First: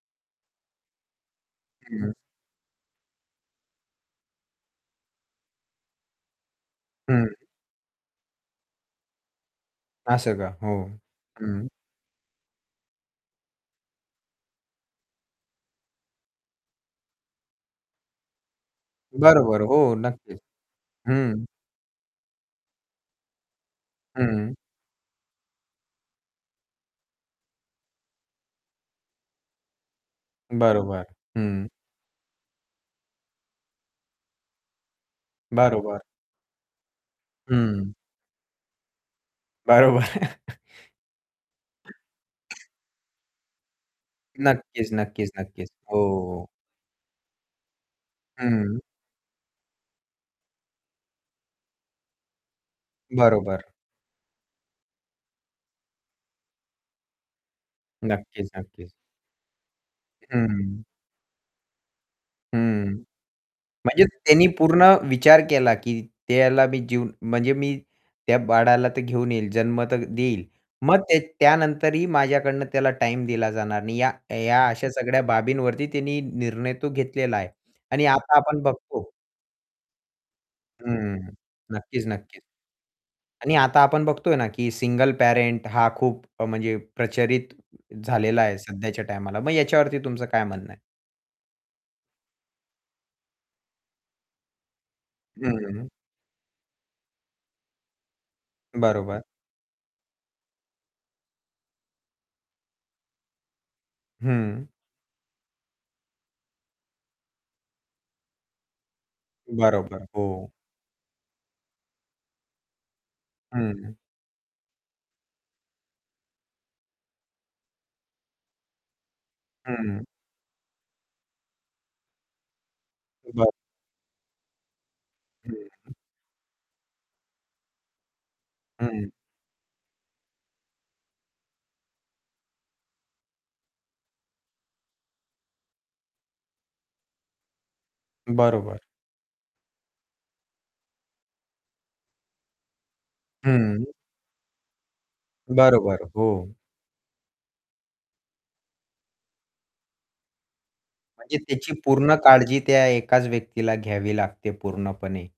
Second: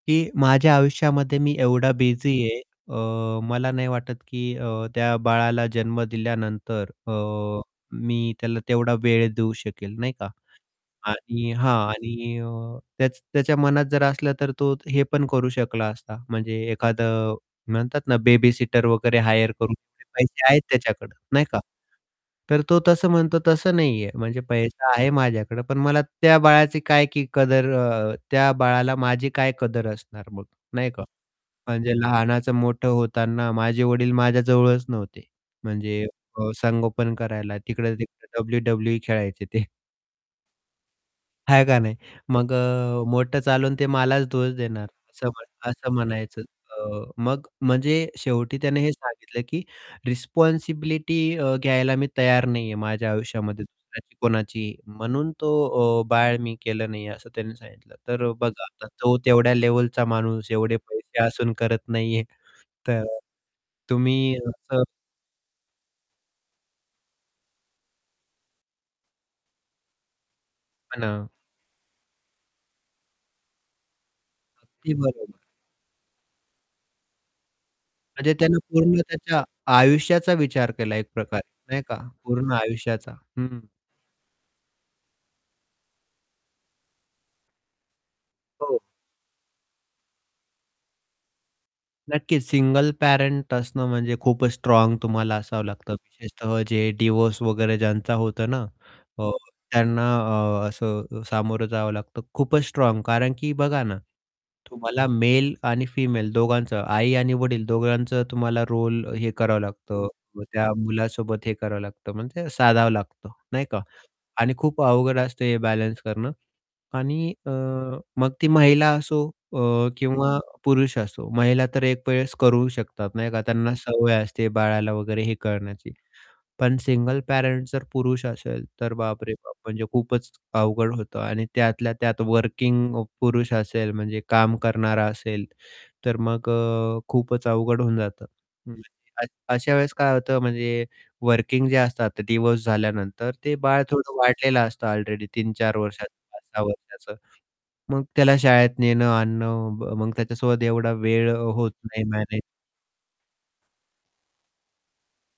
की माझ्या आयुष्यामध्ये मी एवढा हं. बिझी आहे अ, मला नाही वाटत, की अ, त्या बाळाला जन्म दिल्यानंतर अ, हं. मी त्याला तेवढा वेळ देऊ शकेल, नाही का? असं का? हो, आणि हं. हां आणि अ, त्याच त्याच्या मनात जर असलं, तर तो हे पण करू शकला असता, म्हणजे एखादं म्हणतात ना, बेबीसिटर वगैरे हायर बरोबर, करून हो [unintelligible] नक्कीच. पैसे आहेत त्याच्याकडं, नाही हं. का? तर तो तसं म्हणतो, तसं नाहीये. म्हणजे हं. पैसा आहे माझ्याकडं पण मला त्या बाळाची काय की कदर अ, त्या बाळाला माझी काय कदर असणार मग, नाही का? बरोबर, हं. म्हणजे लहानाचं मोठं होताना माझे वडील माझ्याजवळच नव्हते, बरोबर. म्हणजे अ, संगोपन करायला. हं. तिकडं-तिकडं, WWE खेळायचे ते. बरोबर. आहे का नाही? मग अ, मोठं चालून ते मलाच दोष देणार नक्कीच, असं नक्कीच, नक्कीच. म्हण असं हो, हो, म्हणायचं हो. अ मग म्हणजे शेवटी त्याने हं. हे सांगितलं की रिस्पॉन्सिबिलिटी अ, घ्यायला मी तयार नाही आहे. माझ्या आयुष्यामध्ये बरोबर. दुसऱ्याची कोणाचीही. म्हणून तो अ, "बाळ मी केलं नाही" असं त्यांनी सांगितलं. तर अ, नक्कीच, बघा, आता नक्कीच. तो तेवढ्या लेव्हलचा माणूस, एवढे हं. पैसे असून करत नाही आहे. हं. तर म्हणजे तुम्ही त्यानी असं पूर्ण विचार केला, की त्याला मी जीव म्हणजे मी त्या बाळाला तर घेऊन येईल, जन्म तर देईल. हां मग ते ना. त्यानंतरही माझ्याकडनं त्याला टाईम दिला जाणार नाही. या या अशा अगदी सगळ्या बरोबर. बाबींवरती त्यांनी निर्णय तो घेतलेला आहे. आणि म्हणजे आता त्यानं आपण पूर्ण बघतो त्याच्या आयुष्याचा विचार केला एक हं. प्रकारे, नाही का? नक्कीच, नक्कीच. पूर्ण आयुष्याचा. आणि हं. आता आपण बघतोय ना, की सिंगल पॅरेंट हा खूप अ, म्हणजे प्रचलित झालेला आहे हो. सध्याच्या टाईमाला. मग याच्यावरती तुमचं काय म्हणणं आहे? नक्कीच. सिंगल पॅरेंट असणं म्हणजे खूपच स्ट्राँग तुम्हाला असावं हं. लागतं, विशेषतः जे डिव्होर्स वगैरे ज्यांचा होतं ना. बरोबर. अ, त्यांना अ, असं अ, सामोरं जावं लागतं. खूपच स्ट्राँग कारण की बघा ना, हं. तुम्हाला मेल आणि फिमेल दोघांचं, आई आणि वडील दोघांचं तुम्हाला रोल अ, हे करावं बरोबर, लागतं. मग हो. त्या मुलासोबत हे करावं लागतं, म्हणजे साधावं लागतं, नाही का? हं. आणि खूप अवघड असतं हे बॅलन्स करणं. आणि अ, मग ती महिला असो अ, हं. किंवा पुरुष असो. महिला तर एकवेळेस करू शकतात, नाही का, बरं. त्यांना सवय असते बाळाला वगैरे हे हं, करण्याची. हं. पण सिंगल पॅरेंट जर पुरुष असेल, तर हं. बापरे बाप! म्हणजे खूपच अवघड होतं. आणि त्यातल्या त्यात वर्किंग अ, पुरुष असेल, म्हणजे काम करणारा असेल, तर मग अ, खूपच अवघड होऊन जातं. बरोबर. [unintelligible] अ अशा वेळेस काय होतं म्हणजे, वर्किंग जे असतात आता डिव्होर्स झाल्यानंतर, ते बाळ हं. थोडं वाढलेलं असतं ऑलरेडी 3-4 बरोबर, वर्षाचं, पाच हो. सहा वर्षाचं, मग त्याला शाळेत नेणं-आणणं, म मग त्याच्यासोबत एवढा वेळ अ, म्हणजे होत त्याची नाही पूर्ण मॅनेज. काळजी त्या एकाच व्यक्तीला घ्यावी लागते पूर्णपणे.